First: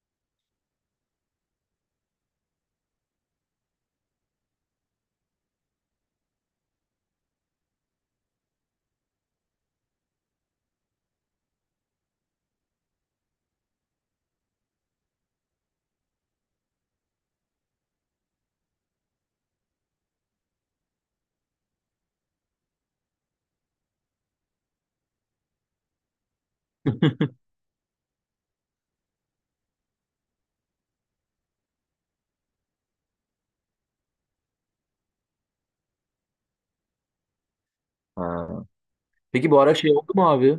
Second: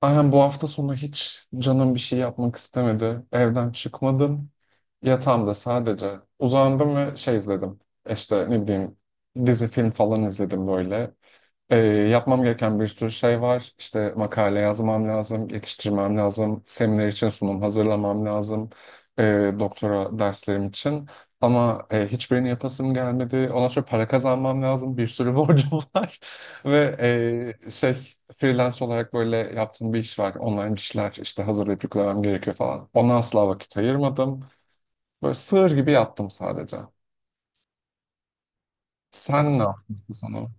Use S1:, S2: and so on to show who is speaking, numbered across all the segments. S1: Aynen bu hafta sonu hiç canım bir şey yapmak istemedi. Evden çıkmadım. Yatağımda sadece uzandım ve şey izledim. İşte ne bileyim dizi film falan izledim böyle. Yapmam gereken bir sürü şey var. İşte makale yazmam lazım, yetiştirmem lazım, seminer için sunum hazırlamam lazım, doktora derslerim için. Ama hiçbirini yapasım gelmedi. Ondan sonra para kazanmam lazım, bir sürü borcum var. Ve şey freelance olarak böyle yaptığım bir iş var. Online bir şeyler işte hazırlayıp yüklemem gerekiyor falan. Ona asla vakit ayırmadım. Böyle sığır gibi yattım sadece.
S2: Ha. Peki
S1: Sen
S2: bu
S1: ne
S2: ara şey
S1: yaptın
S2: oldu
S1: bu
S2: mu
S1: sonu?
S2: abi?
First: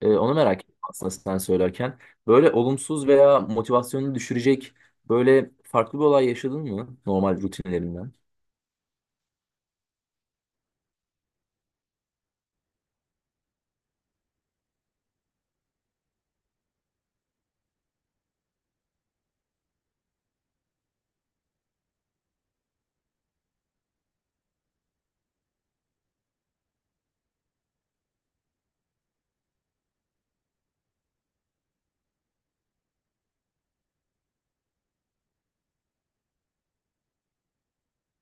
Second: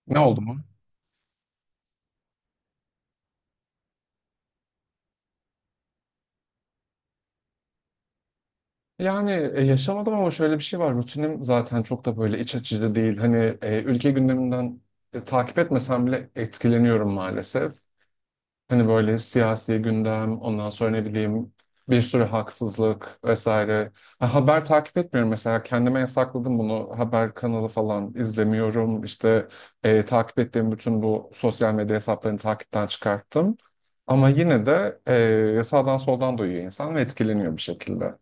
S1: Ne
S2: Onu
S1: oldu
S2: merak
S1: mu?
S2: ettim aslında sen söylerken. Böyle olumsuz veya motivasyonunu düşürecek böyle farklı bir olay yaşadın mı normal rutinlerinden?
S1: Yani yaşamadım ama şöyle bir şey var. Rutinim zaten çok da böyle iç açıcı değil. Hani ülke gündeminden takip etmesem bile etkileniyorum maalesef. Hani böyle siyasi gündem, ondan sonra ne bileyim bir sürü haksızlık vesaire. Ha, haber takip etmiyorum mesela. Kendime yasakladım bunu. Haber kanalı falan izlemiyorum. İşte takip ettiğim bütün bu sosyal medya hesaplarını takipten çıkarttım. Ama yine de sağdan soldan duyuyor insan ve etkileniyor bir şekilde.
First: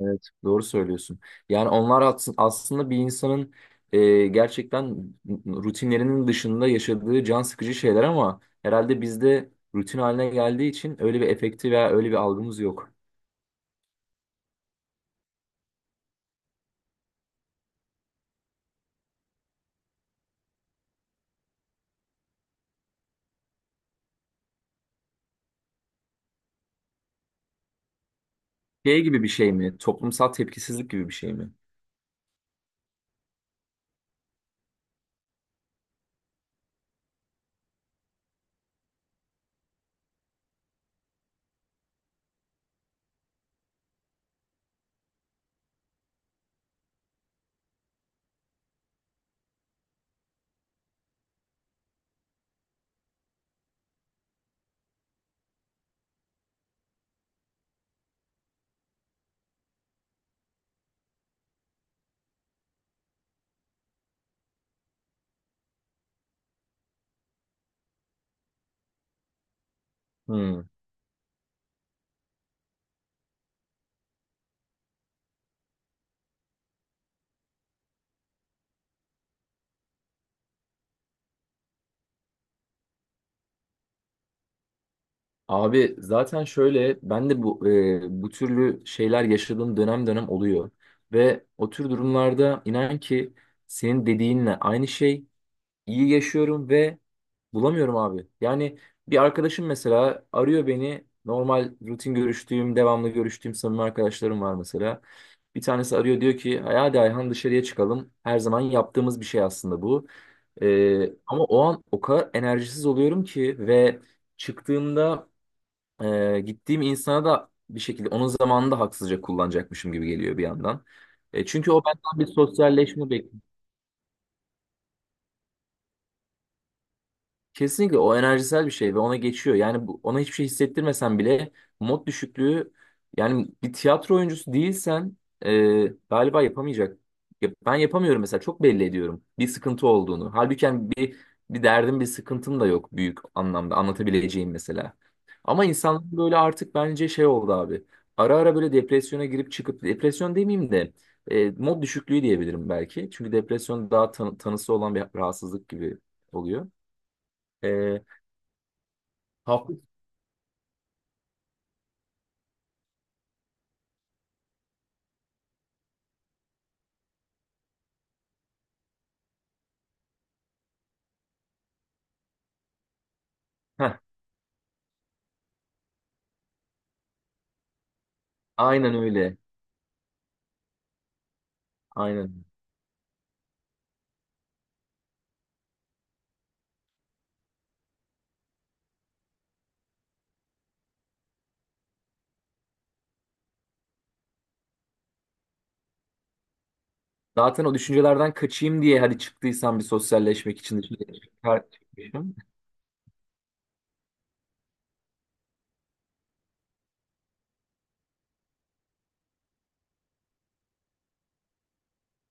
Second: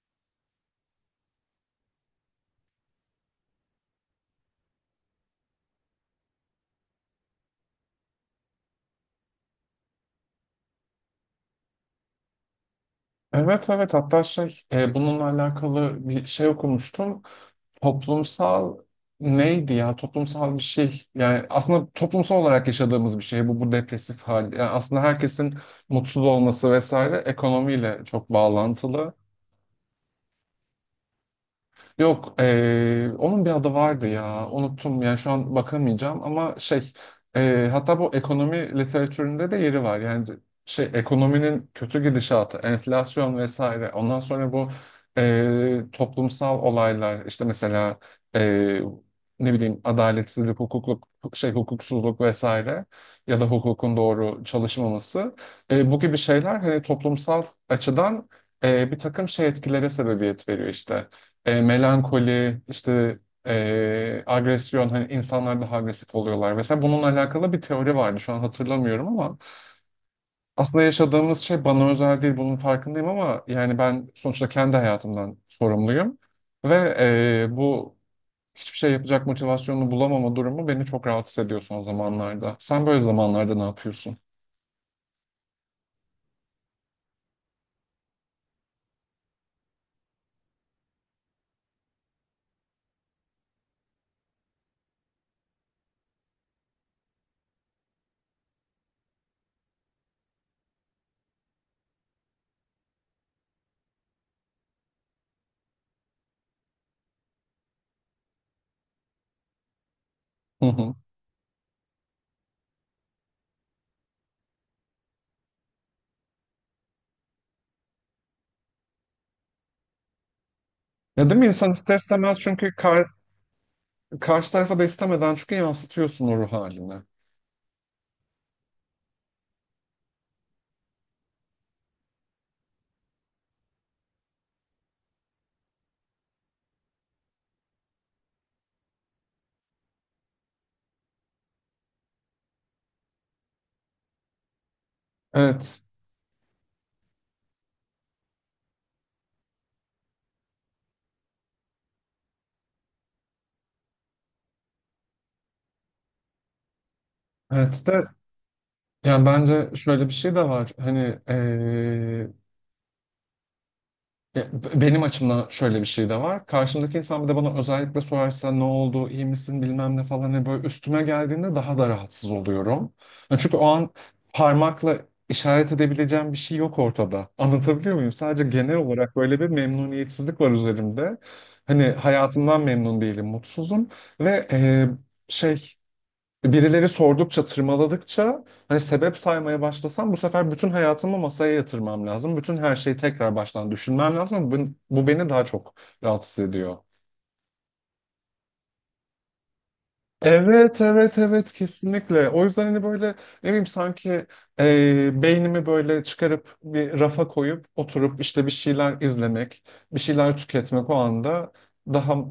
S2: Evet. Doğru söylüyorsun. Yani onlar aslında bir insanın gerçekten rutinlerinin dışında yaşadığı can sıkıcı şeyler ama herhalde bizde rutin haline geldiği için öyle bir efekti veya öyle bir algımız yok.
S1: Evet evet, hatta şey bununla alakalı bir şey okumuştum. Toplumsal neydi ya, toplumsal bir şey, yani aslında toplumsal olarak yaşadığımız bir şey bu depresif hal. Yani aslında herkesin mutsuz olması vesaire ekonomiyle çok
S2: Şey
S1: bağlantılı.
S2: gibi bir şey mi? Toplumsal tepkisizlik gibi bir şey mi?
S1: Yok, onun bir adı vardı ya. Unuttum yani şu an bakamayacağım, ama şey hatta bu ekonomi literatüründe de yeri var. Yani şey ekonominin kötü gidişatı, enflasyon vesaire. Ondan sonra bu toplumsal olaylar işte mesela eee, ne bileyim adaletsizlik, hukukluk, şey hukuksuzluk vesaire ya da hukukun doğru çalışmaması. Bu gibi şeyler hani toplumsal açıdan bir takım şey etkilere sebebiyet veriyor işte melankoli, işte agresyon, hani insanlar daha agresif oluyorlar vesaire. Bununla alakalı bir teori vardı. Şu an hatırlamıyorum ama
S2: Hmm.
S1: aslında yaşadığımız şey bana özel değil. Bunun farkındayım ama yani ben sonuçta kendi hayatımdan sorumluyum. Ve bu hiçbir şey yapacak motivasyonunu bulamama durumu beni çok rahatsız ediyor son zamanlarda. Sen böyle zamanlarda ne yapıyorsun?
S2: Abi zaten şöyle ben de bu türlü şeyler yaşadığım dönem dönem oluyor. Ve o tür durumlarda inan ki senin dediğinle aynı şey iyi yaşıyorum ve bulamıyorum abi. Yani bir arkadaşım mesela arıyor beni normal rutin görüştüğüm devamlı görüştüğüm samimi arkadaşlarım var mesela. Bir tanesi arıyor diyor ki hadi Ayhan dışarıya çıkalım. Her zaman yaptığımız bir şey aslında bu.
S1: Hı hı.
S2: Ama o an o kadar enerjisiz oluyorum ki ve çıktığımda gittiğim insana da bir şekilde onun zamanını da haksızca kullanacakmışım gibi geliyor bir yandan.
S1: Ya değil mi, insan
S2: Çünkü o
S1: ister
S2: benden bir
S1: istemez çünkü
S2: sosyalleşme.
S1: karşı tarafa da istemeden çünkü yansıtıyorsun o ruh halini.
S2: Kesinlikle o enerjisel bir şey ve ona geçiyor. Yani bu, ona hiçbir şey hissettirmesen bile mod düşüklüğü, yani bir tiyatro oyuncusu değilsen galiba yapamayacak. Ya ben yapamıyorum mesela, çok belli ediyorum bir sıkıntı olduğunu. Halbuki yani bir derdim bir sıkıntım da yok büyük anlamda anlatabileceğim mesela. Ama
S1: Evet.
S2: insan böyle artık bence şey oldu abi. Ara ara böyle depresyona girip çıkıp, depresyon demeyeyim de mod düşüklüğü diyebilirim belki. Çünkü depresyon daha tanısı olan bir rahatsızlık gibi oluyor.
S1: Evet de yani bence
S2: Hafif.
S1: şöyle bir şey de var. Hani eee, e, benim açımdan şöyle bir şey de var. Karşımdaki insan bir de bana özellikle sorarsa ne oldu, iyi misin, bilmem ne falan, hani böyle üstüme geldiğinde daha da rahatsız oluyorum. Yani çünkü o an
S2: Heh,
S1: parmakla işaret edebileceğim bir şey yok ortada. Anlatabiliyor muyum? Sadece genel
S2: aynen
S1: olarak
S2: öyle.
S1: böyle bir memnuniyetsizlik var üzerimde. Hani
S2: Aynen.
S1: hayatımdan memnun değilim, mutsuzum ve şey birileri sordukça, tırmaladıkça hani sebep saymaya başlasam bu sefer bütün hayatımı masaya yatırmam lazım. Bütün her şeyi tekrar baştan düşünmem lazım. Bu beni daha çok rahatsız ediyor.
S2: Zaten o düşüncelerden kaçayım diye hadi çıktıysam bir sosyalleşmek
S1: Evet,
S2: için
S1: evet, evet,
S2: dışarı
S1: kesinlikle.
S2: çıkmışım.
S1: O yüzden hani böyle ne bileyim, sanki beynimi böyle çıkarıp bir rafa koyup oturup işte bir şeyler izlemek, bir şeyler tüketmek o anda daha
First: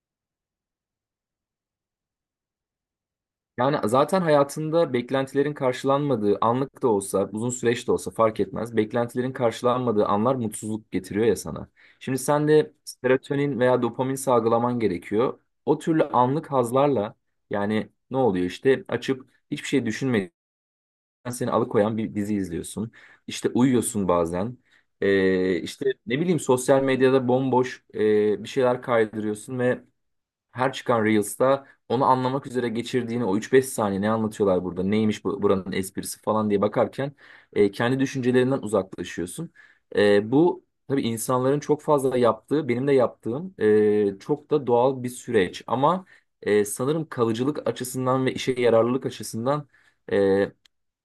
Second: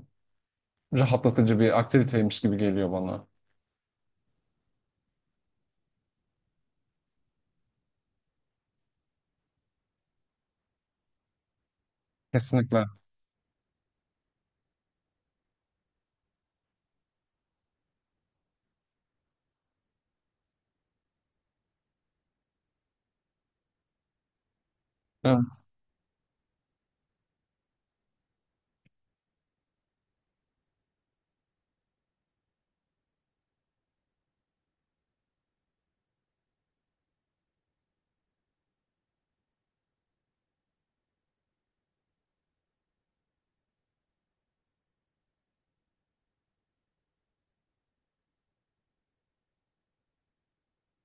S1: rahatlatıcı bir aktiviteymiş gibi geliyor bana.
S2: Yani zaten hayatında beklentilerin karşılanmadığı, anlık da olsa, uzun süreç de olsa fark etmez. Beklentilerin karşılanmadığı anlar mutsuzluk getiriyor ya sana. Şimdi sen de
S1: Kesinlikle.
S2: serotonin veya dopamin salgılaman gerekiyor. O türlü anlık hazlarla, yani ne oluyor işte, açıp hiçbir şey düşünmediğin, seni alıkoyan bir dizi izliyorsun. İşte uyuyorsun bazen.
S1: Evet.
S2: İşte ne bileyim, sosyal medyada bomboş bir şeyler kaydırıyorsun ve her çıkan Reels'ta onu anlamak üzere geçirdiğini o üç beş saniye, ne anlatıyorlar burada, neymiş bu, buranın esprisi falan diye bakarken kendi düşüncelerinden uzaklaşıyorsun. Bu tabii insanların çok fazla yaptığı, benim de yaptığım çok da doğal bir süreç ama sanırım kalıcılık açısından ve işe yararlılık açısından e,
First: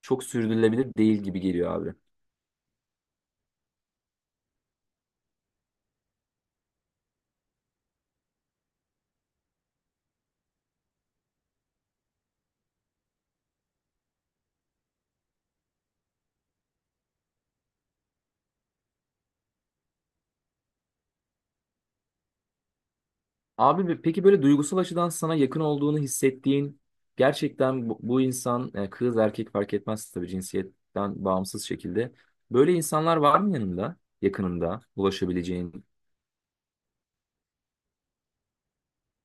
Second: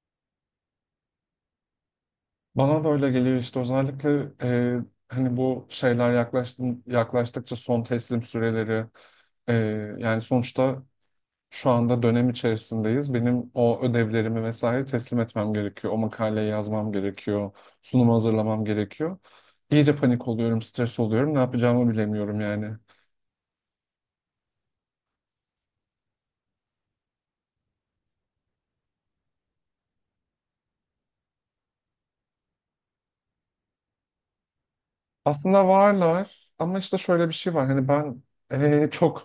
S2: çok sürdürülebilir değil gibi geliyor abi.
S1: Bana da öyle geliyor işte, özellikle e, hani bu şeyler yaklaştıkça son teslim süreleri e, yani sonuçta şu anda dönem içerisindeyiz. Benim o ödevlerimi vesaire teslim etmem gerekiyor. O makaleyi yazmam gerekiyor. Sunumu hazırlamam gerekiyor. İyice panik oluyorum, stres oluyorum. Ne yapacağımı bilemiyorum yani.
S2: Abi peki böyle duygusal açıdan sana yakın olduğunu hissettiğin, gerçekten bu insan, kız erkek fark etmez tabii, cinsiyetten bağımsız şekilde. Böyle insanlar var mı yanında, yakınında
S1: Aslında
S2: ulaşabileceğin?
S1: varlar ama işte şöyle bir şey var. Hani ben çok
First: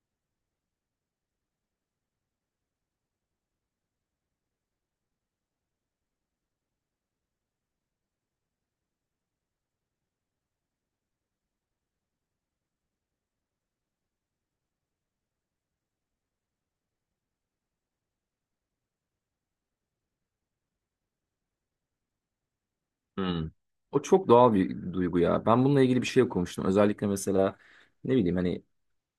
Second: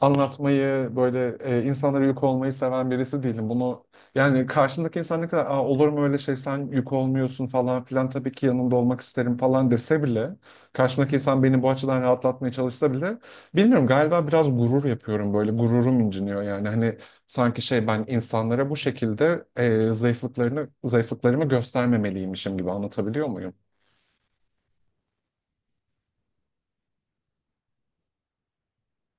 S1: anlatmayı böyle insanlara yük olmayı seven birisi değilim. Bunu yani, karşımdaki insan ne kadar "Aa, olur mu öyle şey, sen yük olmuyorsun falan filan, tabii ki yanında olmak isterim" falan dese bile, karşımdaki insan beni bu açıdan rahatlatmaya çalışsa bile bilmiyorum, galiba biraz gurur yapıyorum, böyle gururum inciniyor yani, hani sanki şey, ben insanlara bu şekilde zayıflıklarımı göstermemeliymişim gibi, anlatabiliyor
S2: Hmm.
S1: muyum?
S2: O çok doğal bir duygu ya. Ben bununla ilgili bir şey okumuştum. Özellikle mesela ne bileyim, hani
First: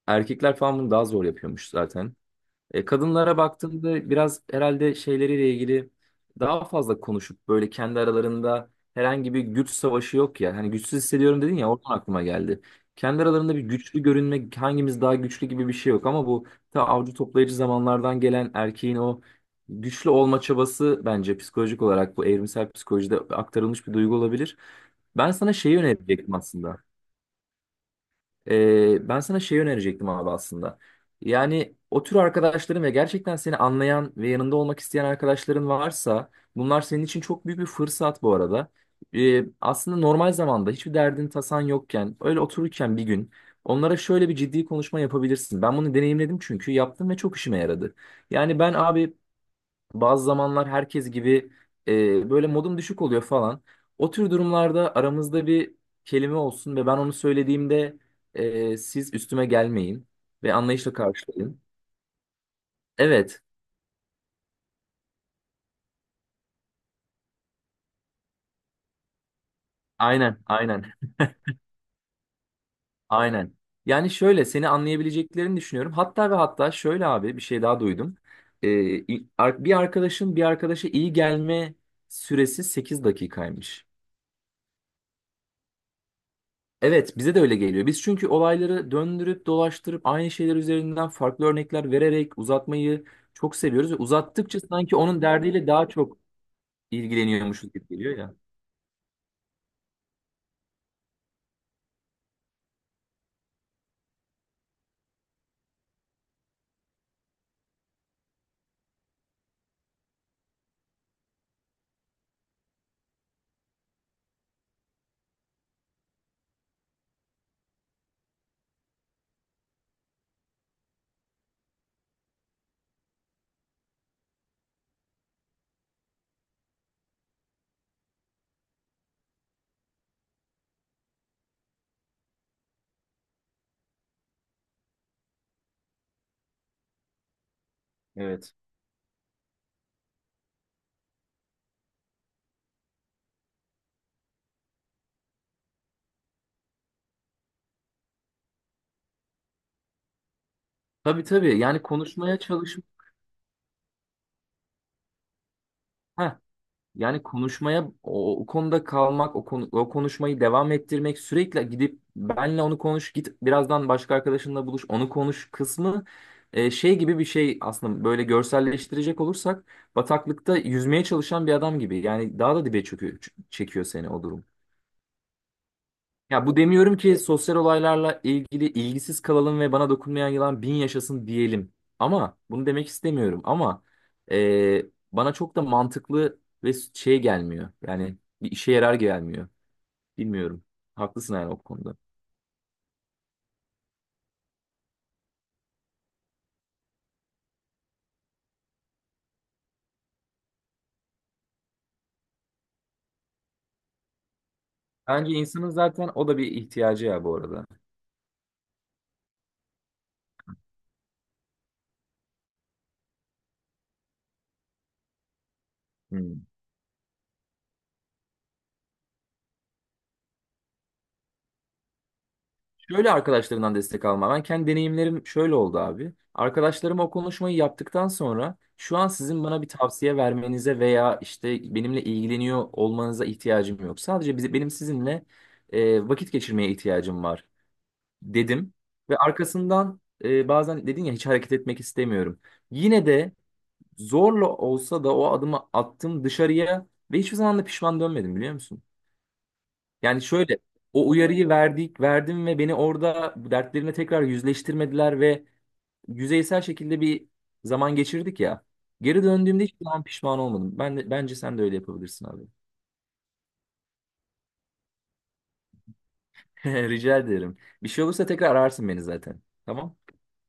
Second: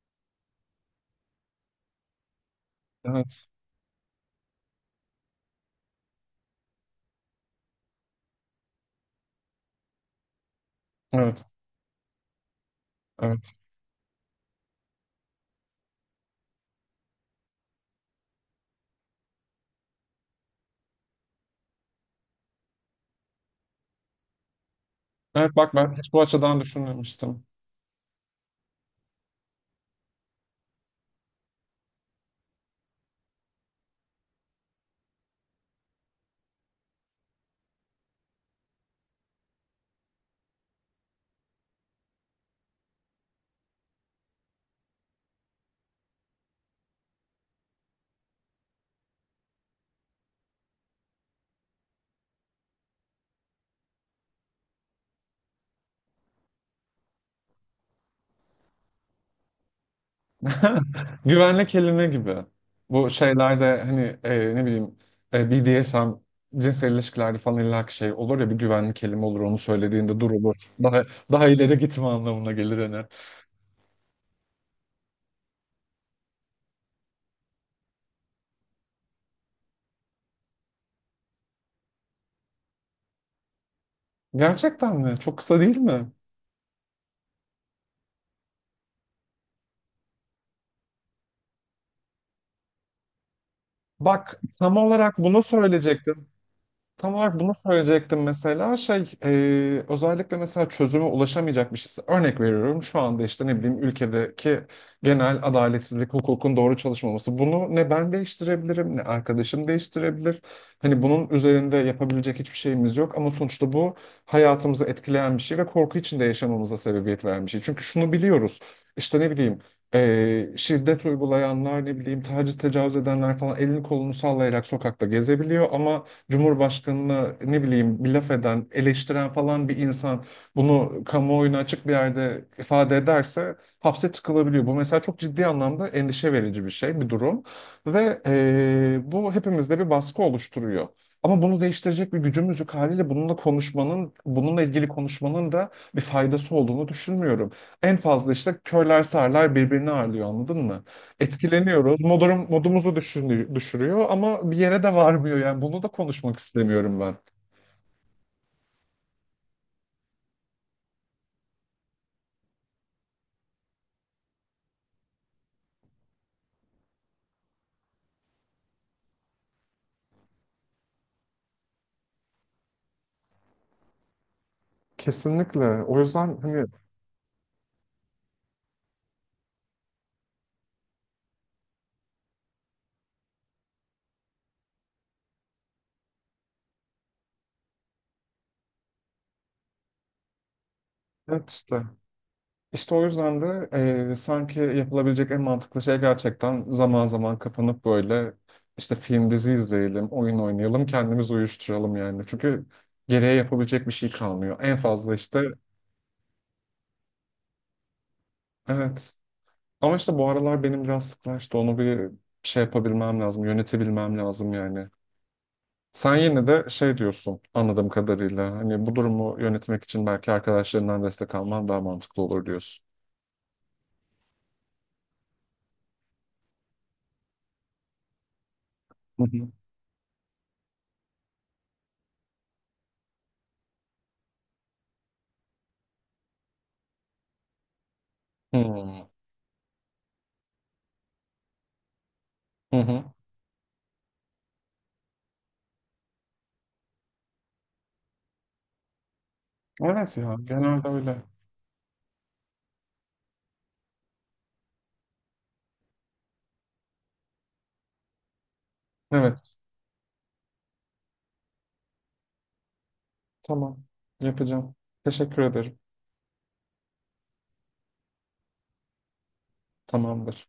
S2: erkekler falan bunu daha zor yapıyormuş zaten. Kadınlara
S1: Evet.
S2: baktığımda biraz herhalde şeyleriyle ilgili daha fazla konuşup böyle kendi aralarında herhangi bir güç savaşı yok ya. Hani güçsüz hissediyorum
S1: Evet.
S2: dedin ya, oradan aklıma geldi. Kendi aralarında
S1: Evet.
S2: bir güçlü görünme, hangimiz daha güçlü gibi bir şey yok, ama bu ta avcı toplayıcı zamanlardan gelen erkeğin o güçlü olma çabası bence psikolojik olarak, bu evrimsel psikolojide aktarılmış bir duygu olabilir. Ben sana
S1: Evet bak,
S2: şeyi
S1: ben hiç bu
S2: önerecektim
S1: açıdan
S2: aslında.
S1: düşünmemiştim.
S2: Ben sana şey önerecektim abi aslında. Yani o tür arkadaşların ve gerçekten seni anlayan ve yanında olmak isteyen arkadaşların varsa, bunlar senin için çok büyük bir fırsat bu arada. Aslında normal zamanda hiçbir derdin tasan yokken öyle otururken bir gün onlara şöyle bir ciddi konuşma yapabilirsin. Ben bunu deneyimledim, çünkü yaptım ve çok işime yaradı. Yani ben abi, bazı zamanlar herkes gibi böyle modum düşük oluyor falan. O tür durumlarda aramızda bir kelime olsun ve ben onu söylediğimde siz üstüme gelmeyin ve anlayışla karşılayın.
S1: Güvenlik kelime gibi. Bu
S2: Evet,
S1: şeylerde hani ne bileyim BDSM cinsel ilişkilerde falan illaki şey olur ya, bir güvenlik kelime olur, onu söylediğinde
S2: aynen,
S1: durulur.
S2: aynen,
S1: Daha Daha ileri gitme anlamına gelir hani.
S2: aynen. Yani şöyle, seni anlayabileceklerini düşünüyorum. Hatta ve hatta şöyle abi, bir şey daha duydum. E, Bir arkadaşın bir arkadaşa iyi gelme süresi 8 dakikaymış.
S1: Gerçekten mi? Çok kısa değil mi?
S2: Evet, bize de öyle geliyor. Biz çünkü olayları döndürüp dolaştırıp aynı şeyler üzerinden farklı örnekler vererek uzatmayı çok seviyoruz ve
S1: Bak
S2: uzattıkça
S1: tam
S2: sanki
S1: olarak
S2: onun
S1: bunu
S2: derdiyle daha çok
S1: söyleyecektim. Tam olarak bunu
S2: ilgileniyormuşuz gibi geliyor
S1: söyleyecektim,
S2: ya.
S1: mesela şey özellikle mesela çözüme ulaşamayacak bir şeyse, örnek veriyorum şu anda, işte ne bileyim, ülkedeki genel adaletsizlik, hukukun doğru çalışmaması, bunu ne ben değiştirebilirim ne arkadaşım değiştirebilir, hani bunun üzerinde yapabilecek hiçbir şeyimiz yok ama sonuçta bu hayatımızı etkileyen bir şey ve korku içinde yaşamamıza sebebiyet veren bir şey, çünkü şunu biliyoruz, işte ne bileyim şiddet uygulayanlar, ne bileyim, taciz tecavüz edenler falan, elini kolunu sallayarak sokakta gezebiliyor ama Cumhurbaşkanına ne bileyim bir laf eden, eleştiren falan bir insan bunu kamuoyuna açık bir yerde ifade ederse hapse tıkılabiliyor. Bu mesela çok ciddi anlamda endişe verici bir şey, bir durum. Ve
S2: Evet.
S1: bu hepimizde bir baskı oluşturuyor. Ama bunu değiştirecek bir gücümüz yok, haliyle bununla konuşmanın, bununla ilgili konuşmanın da bir faydası olduğunu düşünmüyorum. En fazla işte körler sağırlar birbirini ağırlıyor, anladın mı?
S2: Tabii tabii. Yani
S1: Etkileniyoruz.
S2: konuşmaya çalışma.
S1: Modumuzu düşürüyor ama bir yere de varmıyor yani. Bunu da konuşmak istemiyorum ben.
S2: Yani konuşmaya, o konuda kalmak, o konuşmayı devam ettirmek, sürekli gidip benle onu konuş, git birazdan başka arkadaşınla buluş, onu konuş kısmı şey gibi bir şey aslında, böyle görselleştirecek olursak, bataklıkta yüzmeye çalışan bir adam gibi. Yani daha da dibe çöküyor, çekiyor seni o durum.
S1: Kesinlikle. O yüzden
S2: Ya bu
S1: hani
S2: demiyorum ki sosyal olaylarla ilgili ilgisiz kalalım ve bana dokunmayan yılan bin yaşasın diyelim. Ama bunu demek istemiyorum. Ama e, bana çok da mantıklı ve şey gelmiyor. Yani bir işe yarar gelmiyor. Bilmiyorum. Haklısın yani
S1: evet
S2: o
S1: işte.
S2: konuda.
S1: İşte o yüzden de sanki yapılabilecek en mantıklı şey gerçekten zaman zaman kapanıp böyle işte film dizi izleyelim, oyun oynayalım, kendimizi uyuşturalım yani. Çünkü geriye yapabilecek bir şey kalmıyor. En fazla
S2: Bence
S1: işte
S2: insanın zaten o da bir ihtiyacı ya bu arada.
S1: evet. Ama işte bu aralar benim biraz sıklaştı. Onu bir şey yapabilmem lazım, yönetebilmem lazım yani. Sen
S2: Hmm.
S1: yine de şey diyorsun anladığım kadarıyla. Hani bu durumu yönetmek için belki arkadaşlarından destek alman daha mantıklı olur diyorsun.
S2: Şöyle, arkadaşlarından destek alma. Ben kendi deneyimlerim şöyle oldu abi. Arkadaşlarım o konuşmayı yaptıktan sonra, şu an
S1: Hı
S2: sizin
S1: hı.
S2: bana bir tavsiye vermenize veya işte benimle ilgileniyor olmanıza ihtiyacım yok. Sadece benim sizinle vakit geçirmeye ihtiyacım var dedim.
S1: Hmm.
S2: Ve arkasından bazen dedin ya, hiç hareket etmek istemiyorum.
S1: Hı hı.
S2: Yine de zorla olsa da o adımı attım dışarıya ve hiçbir zaman da pişman dönmedim, biliyor musun?
S1: Evet
S2: Yani
S1: ya,
S2: şöyle,
S1: genelde öyle.
S2: verdim ve beni orada dertlerine tekrar yüzleştirmediler ve yüzeysel şekilde bir zaman geçirdik ya. Geri
S1: Evet.
S2: döndüğümde hiçbir zaman pişman olmadım. Bence sen de öyle yapabilirsin abi.
S1: Tamam. Yapacağım. Teşekkür ederim.
S2: Rica ederim. Bir şey olursa tekrar ararsın beni zaten. Tamam?
S1: Tamamdır.